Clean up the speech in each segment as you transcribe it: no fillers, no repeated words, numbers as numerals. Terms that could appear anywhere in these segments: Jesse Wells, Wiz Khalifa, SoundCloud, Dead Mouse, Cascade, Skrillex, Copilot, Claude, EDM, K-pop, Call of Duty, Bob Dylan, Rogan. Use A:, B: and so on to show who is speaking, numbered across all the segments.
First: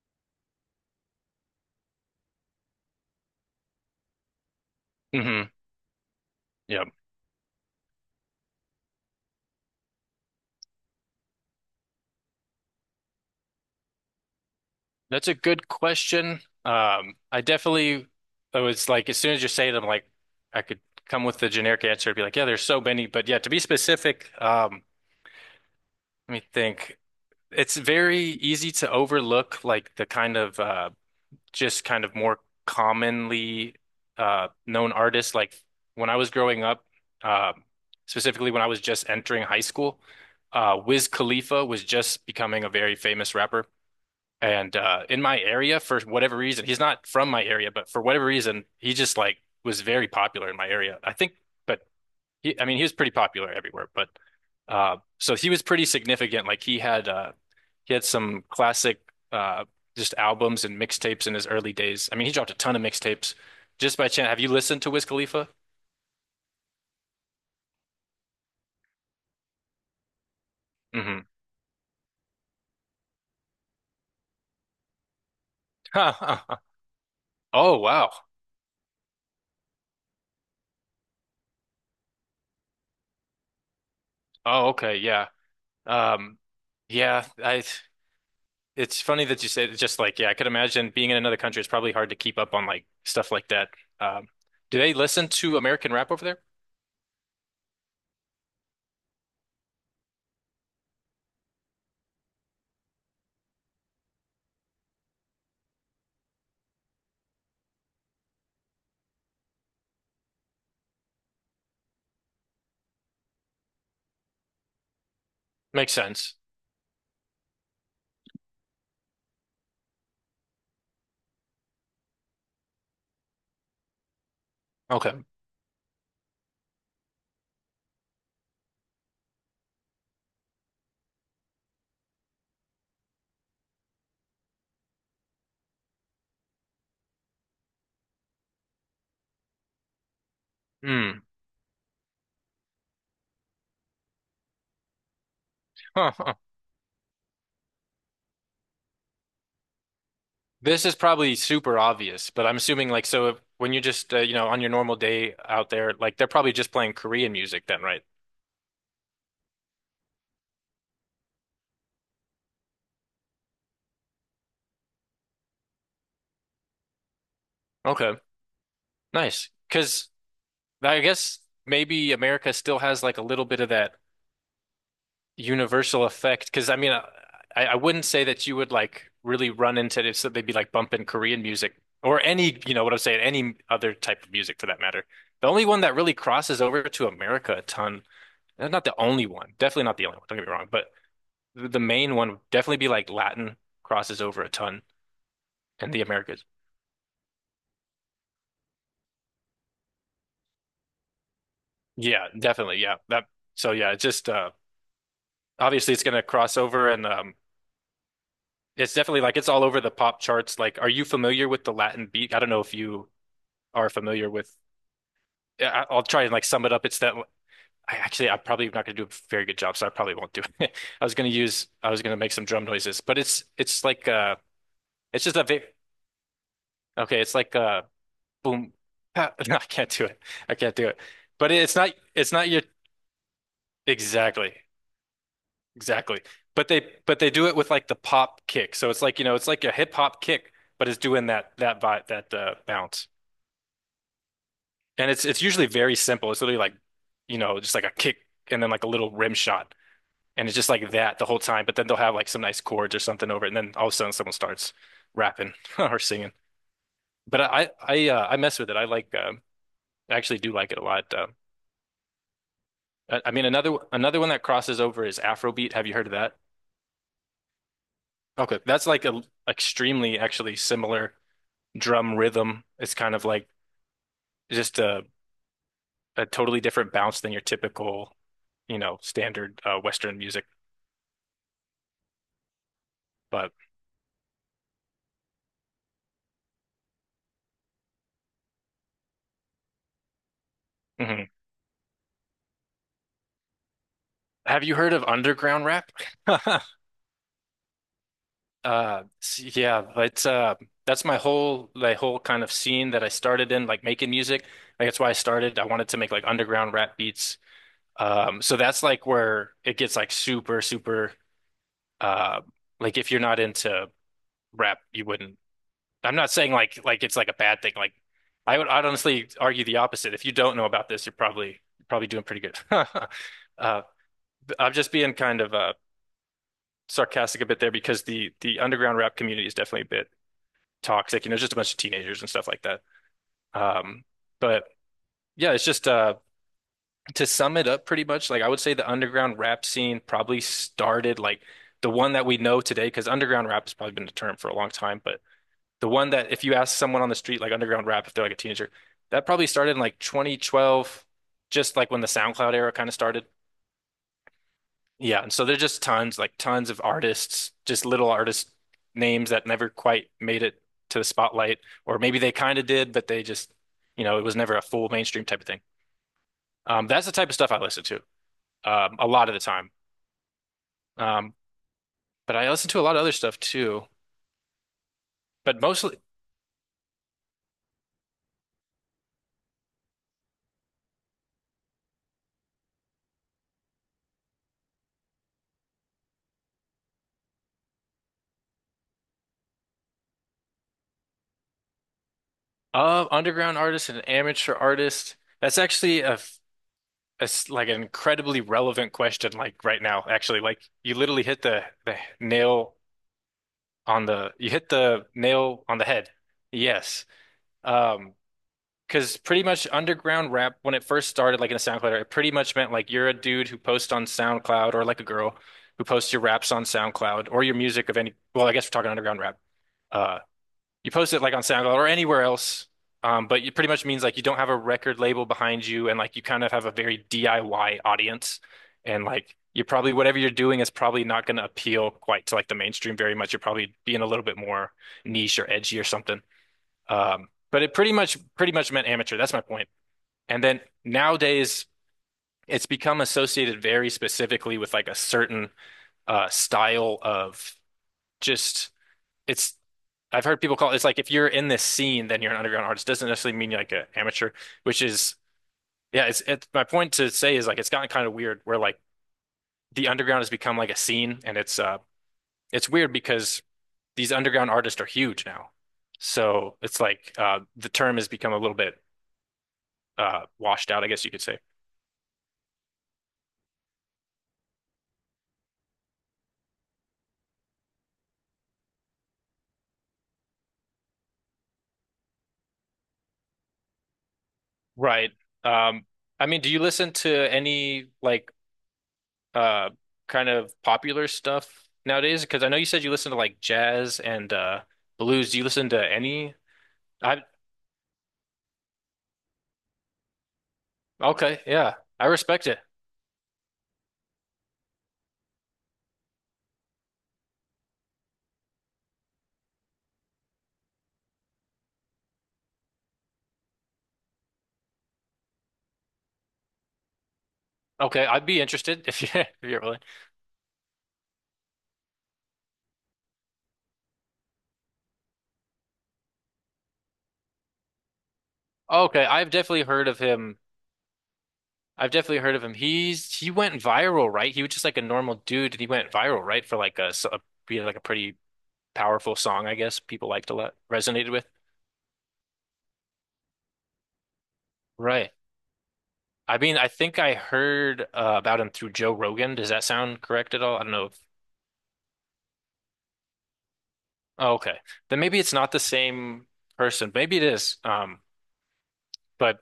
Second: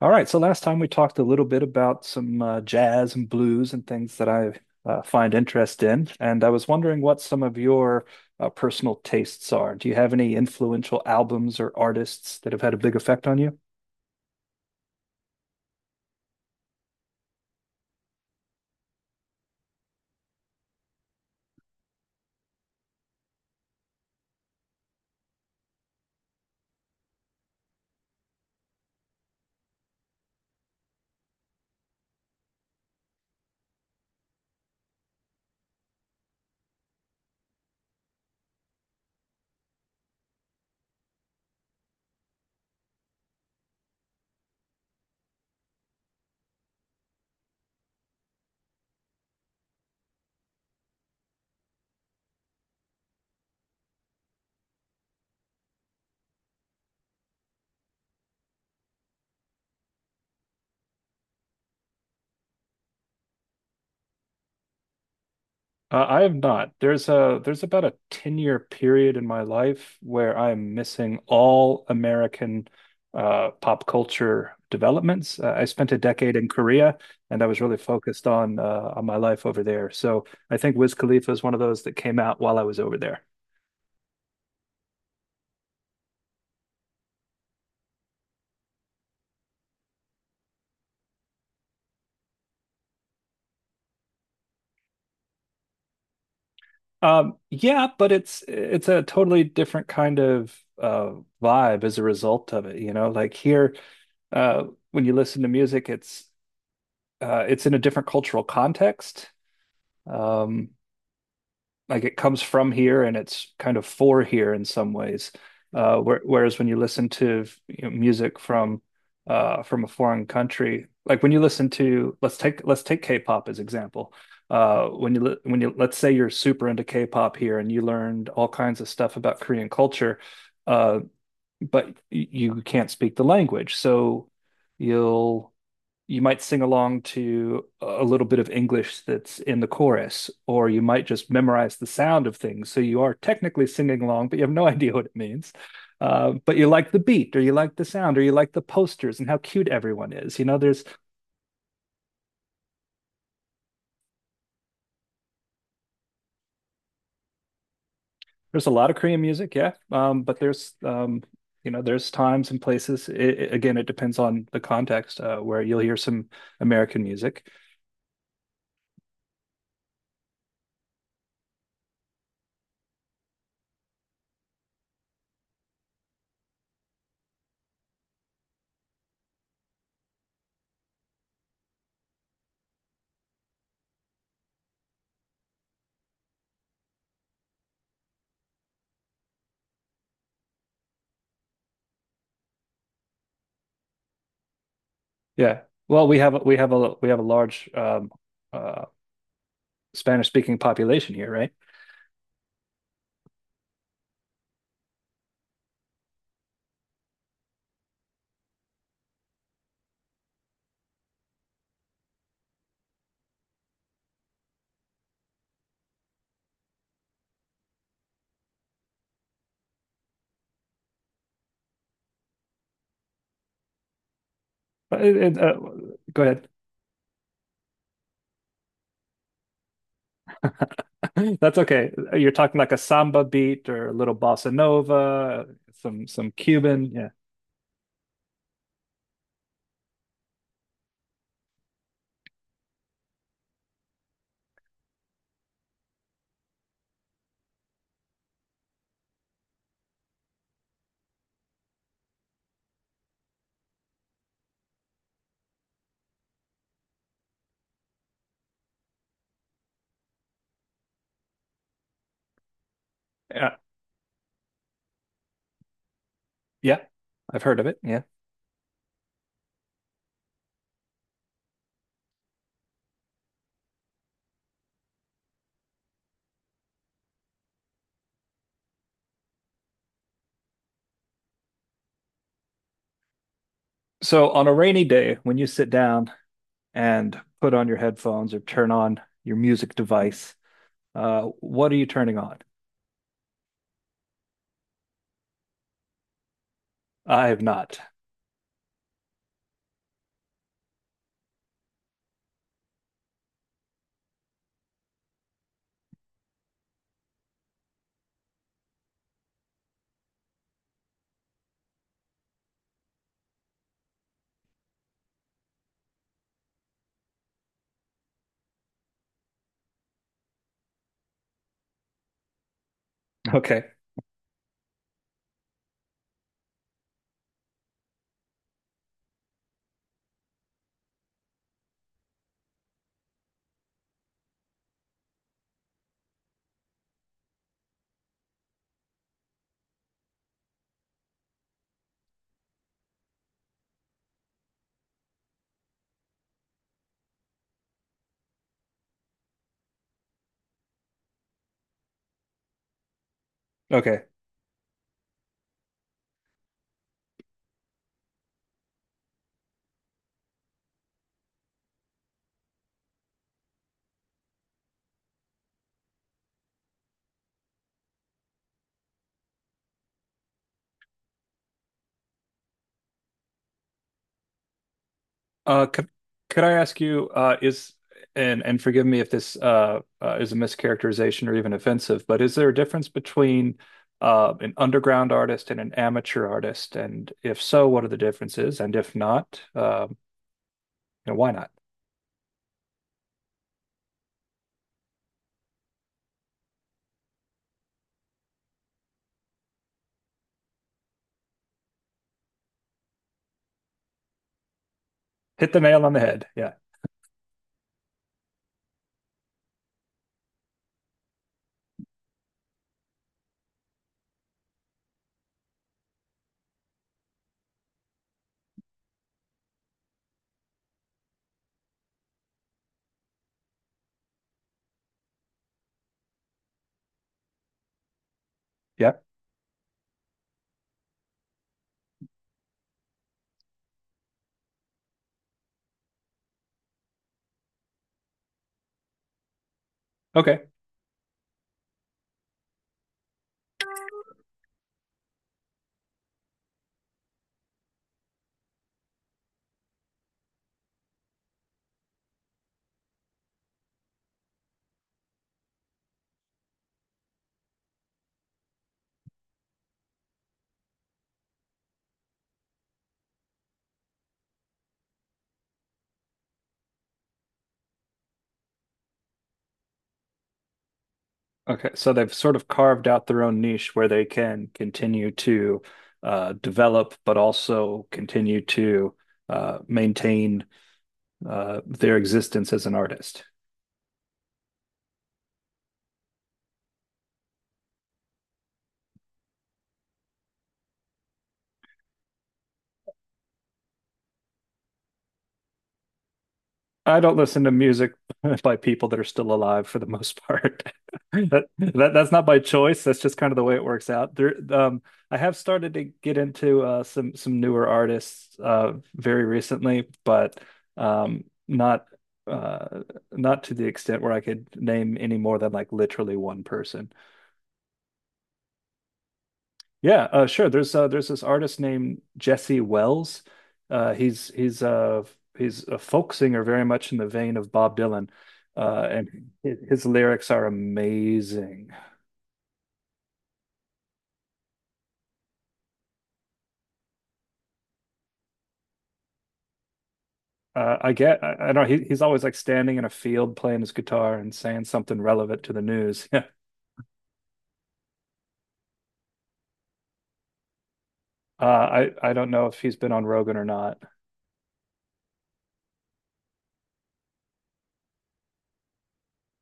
A: All right, so last time we talked a little bit about some jazz and blues and things that I find
B: Hmm.
A: interest in, and I was
B: Yeah,
A: wondering what some of your personal tastes are. Do you have any influential albums or artists that have had a big effect on you?
B: that's a good question. I definitely, I was like, as soon as you say it, I'm like, I could come with the generic answer and be like, yeah, there's so many. But yeah, to be specific, let me think. It's very easy to overlook like the kind of just kind of more commonly known artists. Like when I was growing up, um, specifically when I was just entering high school, Wiz Khalifa was just becoming a very famous rapper. And in my area for whatever reason, he's not from my area, but for whatever reason, he just like was very popular in my area, I think. But he, I mean, he was pretty popular everywhere. But so he was pretty significant. Like he had some classic uh, just albums and mixtapes in his early days. I mean, he dropped a ton of mixtapes. Just by chance, have you listened to Wiz Khalifa?
A: I have not. There's a there's about a 10-year period in my life where I'm missing
B: Hmm.
A: all American pop culture developments. I spent a decade in Korea, and I was really
B: Oh wow.
A: focused on my life over there. So I think Wiz Khalifa is one of those that came out while I was over there.
B: Oh okay, yeah. Um, yeah. I It's funny that you said it's just like, yeah, I could imagine being in another country. It's probably hard to keep up on like stuff like that. Um, do they listen to American rap over there?
A: Yeah, but it's a totally different kind of vibe as a result of it. Like here, uh, when you listen to music, it's in a different cultural context. Um, like it comes from here and it's kind of for here in some ways.
B: Makes sense.
A: Whereas when you listen to music from a foreign country, like when you listen to let's take K-pop as example. When you
B: Okay.
A: li- when you Let's say you're super into K-pop here and you learned all kinds of stuff about Korean culture, uh, but you can't speak the language, so you'll you might sing along to a little bit of English that's in the chorus, or you might
B: Hmm.
A: just memorize the sound of things. So you are technically singing along, but you have no idea what it means.
B: Huh, huh.
A: But you like the beat, or you like the sound, or you like the posters and how cute everyone is.
B: This is probably super obvious, but I'm assuming like so if, when you're just you know, on your normal day out there, like they're probably just playing Korean music then, right?
A: There's a lot of Korean music, yeah, but there's there's times and places. Again, it depends on the context where you'll hear some American music.
B: Okay. Nice. Because I guess maybe America still has like a little bit of that universal effect, because I mean, I wouldn't say that you would like really run into this, so they'd be like bumping Korean music or any, you know what I'm saying, any other type of music for that matter. The only one that really crosses over to America a ton, and not the only one, definitely not the only one, don't get me wrong, but the main one would definitely be like Latin. Crosses over a ton
A: Yeah,
B: in the
A: well,
B: Americas.
A: we have a large uh, Spanish speaking population here, right?
B: Yeah, definitely, yeah, that, so yeah, it's just obviously it's gonna cross over. And it's definitely like it's all over the pop charts. Like, are you familiar with the Latin beat? I don't know if you are familiar with. I'll try and like sum it up. It's that I'm probably not going to do a very good job, so I probably won't do it. I was going to make some drum noises, but it's like
A: Uh,
B: it's just
A: it-
B: a
A: uh,
B: very
A: Go ahead.
B: okay. It's like boom. Pa- No, I can't do it. I can't do it. But
A: That's
B: it's not
A: okay. You're
B: it's not
A: talking
B: your
A: like a samba beat or a little bossa
B: exactly
A: nova,
B: exactly.
A: some
B: But
A: Cuban.
B: they
A: Yeah.
B: but they do it with like the pop kick. So it's like, you know, it's like a hip hop kick, but it's doing that that vibe, that bounce. And it's usually very simple. It's literally like, you know, just like a kick and then like a little rim shot. And it's just like that the whole time, but then they'll have like some nice chords or something over it, and then all of a sudden someone starts rapping or singing. But I mess with it. I like I actually do like it a lot.
A: Yeah.
B: Another one that crosses over is Afrobeat. Have you heard of that?
A: Yeah. I've heard of it. Yeah.
B: Okay, that's like a extremely actually similar drum rhythm. It's kind of like just a totally different bounce than your typical, you know, standard Western music. But
A: So on a rainy day, when you sit down and put on your headphones or turn on your music device.
B: mhm.
A: What are you turning on?
B: Have you heard of underground rap?
A: I have not.
B: Yeah, it's that's my whole kind of scene that I started in, like making music. Like that's why I started. I wanted to make like underground rap beats. So that's like where it gets like super, super. Uh, like if you're not into rap, you wouldn't. I'm not saying like it's like a bad thing. Like I'd honestly argue the opposite. If you don't know about this, you're probably doing pretty good.
A: Okay.
B: Uh, I'm just being kind of sarcastic a bit there because the underground rap community is definitely big. Toxic, you know, just a bunch of teenagers and stuff like that. Um, but yeah, it's just to sum it up pretty much, like I would say the underground rap scene probably started like the one that we know today, because underground rap has probably been a term for a long time, but the one that if you ask someone on the street like underground rap if they're like a teenager, that probably started in like 2012, just like when the SoundCloud era kind of started.
A: Okay.
B: Yeah, and so there's just tons, like tons of artists, just little artist names that never quite made it to the spotlight, or maybe they kind of did, but they just, you know, it was never a full mainstream type of thing. That's the type of stuff I listen to, a lot of the time. Um, but I listen to a lot of other stuff too, but
A: Uh, could
B: mostly
A: could I ask you, is and forgive me if this is a mischaracterization or even offensive, but is there a difference between an underground artist and an amateur artist? And if so, what are the differences? And if not, you know, why not?
B: underground artists and amateur artists. That's actually a, f- a s- like an incredibly relevant question, like right now, actually. Like you literally hit the nail on the— You hit the
A: Hit the
B: nail on
A: nail
B: the
A: on the
B: head.
A: head. Yeah.
B: Yes. Um, because pretty much underground rap when it first started, like in a SoundCloud, it pretty much meant like you're a dude who posts on SoundCloud, or like a girl who posts your raps on SoundCloud, or your music of any, well, I guess we're talking underground rap. Uh you post it like on SoundCloud or anywhere else, but it pretty much means like you don't have a record label behind you, and like you kind of have a very DIY audience,
A: Yeah.
B: and like you probably whatever you're doing is probably not going to appeal quite to like the mainstream very much. You're probably being a little bit more niche or edgy or something. But it pretty much meant amateur. That's my point. And
A: Okay.
B: then nowadays, it's become associated very specifically with like a certain style of just it's I've heard people call it, it's like if you're in this scene, then you're an underground artist. Doesn't necessarily mean you're like an amateur, which is yeah. It's my point to say is like it's gotten kind of weird where like the underground has become like a scene, and it's weird because these underground artists are huge now, so it's like the term has become a little bit washed out, I guess you could say.
A: Okay, so they've sort of carved out their own niche where they can continue to develop, but also continue to maintain their existence as an artist.
B: Right. Um, I mean, do you listen to any like uh kind of popular stuff nowadays? Because I know you said you listen to like jazz and blues. Do you listen to any?
A: I don't
B: I
A: listen to music by people that are still alive for the most part.
B: okay, yeah, I
A: That's not by
B: respect it.
A: choice. That's just kind of the way it works out. I have started to get into some newer artists very recently, but not uh, not to the extent where I could name any more than like literally one person.
B: Okay, I'd be interested if you, if you're willing.
A: Yeah, sure. There's this artist named Jesse Wells. Uh, he's he's uh, he's a folk singer, very much in the vein of Bob Dylan,
B: Okay,
A: and
B: I've definitely
A: his
B: heard of
A: lyrics
B: him.
A: are amazing.
B: I've definitely heard of him. He's he went viral, right? He was just like a normal dude, and he went viral, right? For like a, s- a you know, like a pretty powerful song, I guess people liked a lot, resonated with.
A: I don't know. He's always like standing in a field playing his guitar and saying something
B: Right.
A: relevant to the news. Yeah.
B: I mean, I think I heard about him through Joe Rogan. Does that sound correct at all? I don't know.
A: I don't know if he's been on Rogan or not.
B: Oh, okay. Then maybe it's not the same person. Maybe it is. But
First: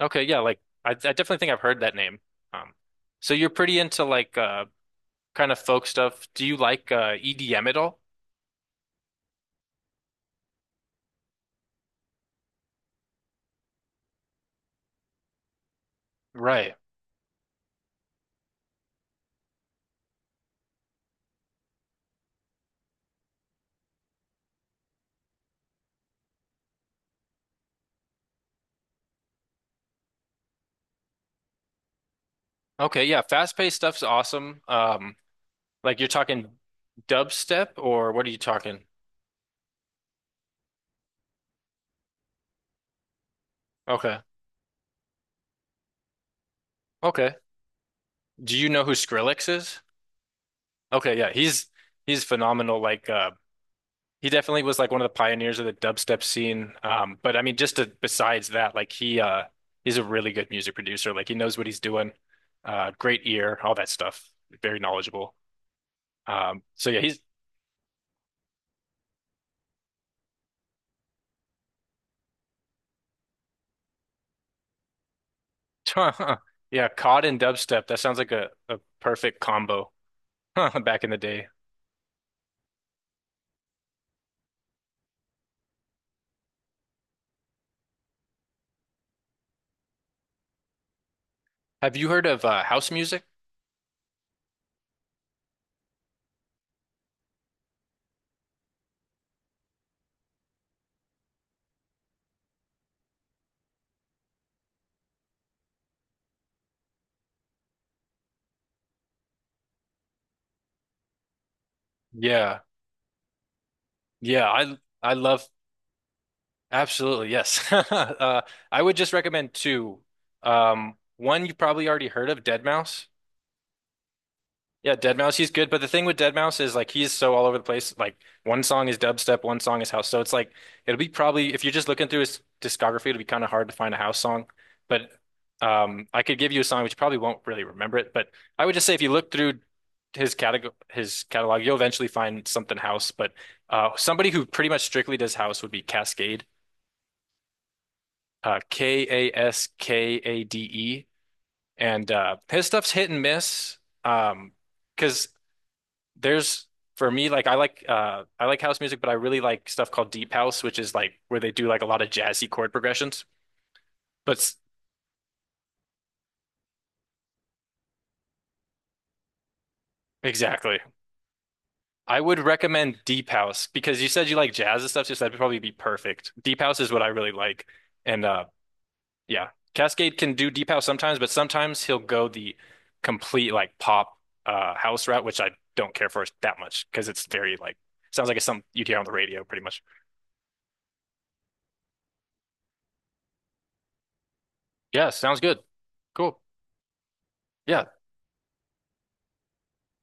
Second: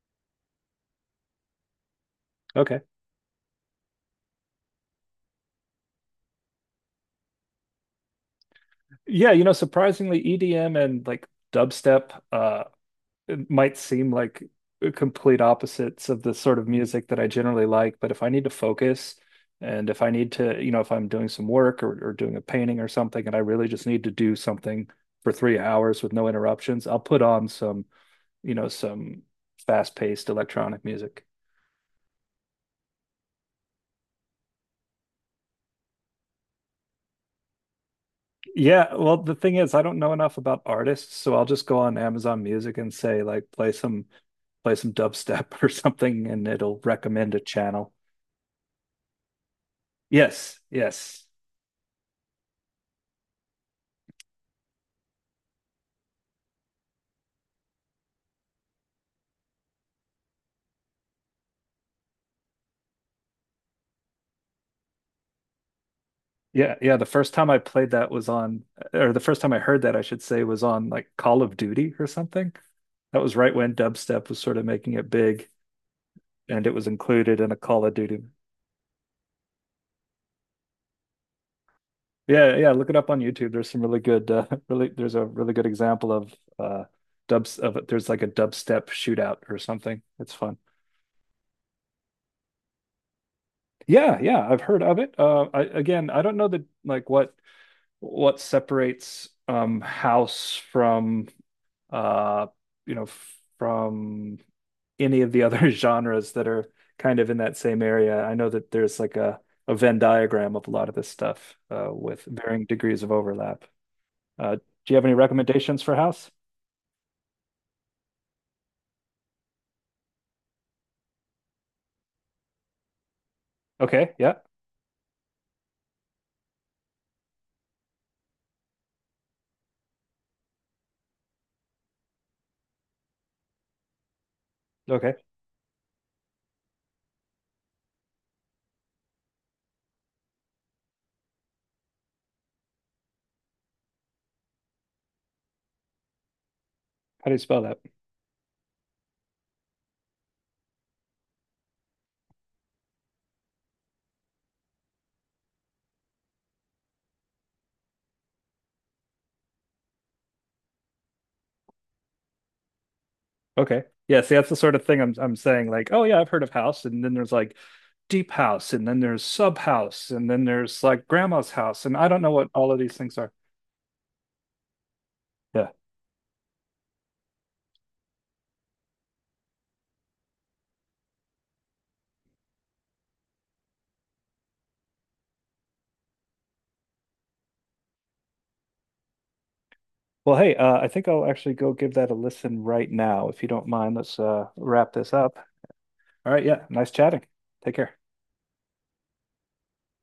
B: okay, yeah, like I definitely think I've heard that name. Um,
A: Okay.
B: so you're pretty into like kind of folk stuff. Do you like EDM at all?
A: Yeah, you know, surprisingly, EDM and like dubstep. It might seem like complete opposites of the sort of
B: Right.
A: music that I generally like, but if I need to focus and if I need to, you know, if I'm doing some work or doing a painting or something and I really just need to do something for 3 hours with no interruptions, I'll put on some, you know, some fast-paced electronic music.
B: Okay, yeah, fast-paced stuff's awesome. Like you're talking dubstep or what are you talking?
A: Yeah, well, the thing is, I don't know enough about artists, so I'll just go on Amazon Music and say like
B: Okay.
A: play some dubstep or something and it'll recommend
B: Okay.
A: a channel.
B: Do you know who Skrillex is?
A: Yes,
B: Okay,
A: yes.
B: yeah, he's phenomenal like he definitely was like one of the pioneers of the dubstep scene. But I mean, just to, besides that, like he he's a really good music producer. Like he knows what he's doing. Great ear, all that stuff. Very knowledgeable.
A: Yeah,
B: So
A: yeah,
B: yeah,
A: the
B: he's
A: first time I played that was on or the first time I heard that I should say was on like Call of Duty or something. That was right when dubstep was sort of making it big and it was
B: yeah, cod
A: included
B: and
A: in a Call
B: dubstep.
A: of
B: That
A: Duty.
B: sounds like a perfect combo back in the day.
A: Yeah, yeah, look it up on YouTube. There's some really good really there's a really good example of dubs of it. There's like a dubstep shootout or something. It's fun.
B: Have you heard of house music?
A: Yeah, yeah, I've heard of it. I again, I don't know that like what separates house from uh you know from any of the other genres that are kind of in that same area. I know that there's like a Venn diagram of a lot of this stuff with
B: Yeah,
A: varying degrees of overlap.
B: yeah,
A: Do you have any
B: I love
A: recommendations for house?
B: absolutely, yes. I would just recommend two. One you probably already heard of, Dead Mouse.
A: Okay, yeah,
B: Yeah, Dead Mouse, he's good, but the thing with Dead Mouse is like he's so all over the place. Like one song is dubstep, one song is house. So it's like it'll be probably if you're just looking through his discography, it'll be kind of hard to find a house song. But
A: okay.
B: I could give you a song which you probably won't really remember it, but I would just say if you look through his catalog, you'll eventually find something house. But somebody who pretty much strictly does house would be Cascade.
A: How do you spell that?
B: Kaskade. And his stuff's hit and miss. Um because there's for me like I like I like house music, but I really like stuff called deep house, which is like where they do like a lot of jazzy chord progressions.
A: Okay, yeah. See,
B: But
A: that's the
B: s-
A: sort of thing I'm saying. Like, oh yeah, I've heard of house, and then there's like deep house, and then there's sub house, and then
B: exactly.
A: there's like grandma's house, and I
B: I
A: don't know
B: would
A: what all of these
B: recommend
A: things
B: deep
A: are.
B: house because you said you like jazz and stuff, so that'd probably
A: Yeah.
B: be perfect. Deep house is what I really like. And yeah, Cascade can do deep house sometimes, but sometimes he'll go the complete like pop house route, which I don't care for that much because it's very like sounds like it's something you'd hear on the radio pretty much.
A: Well, hey, I think I'll actually go give that a listen right now, if you don't mind. Let's wrap
B: Yeah,
A: this up.
B: sounds good.
A: All
B: Cool.
A: right, yeah. Nice chatting. Take
B: Yeah.
A: care.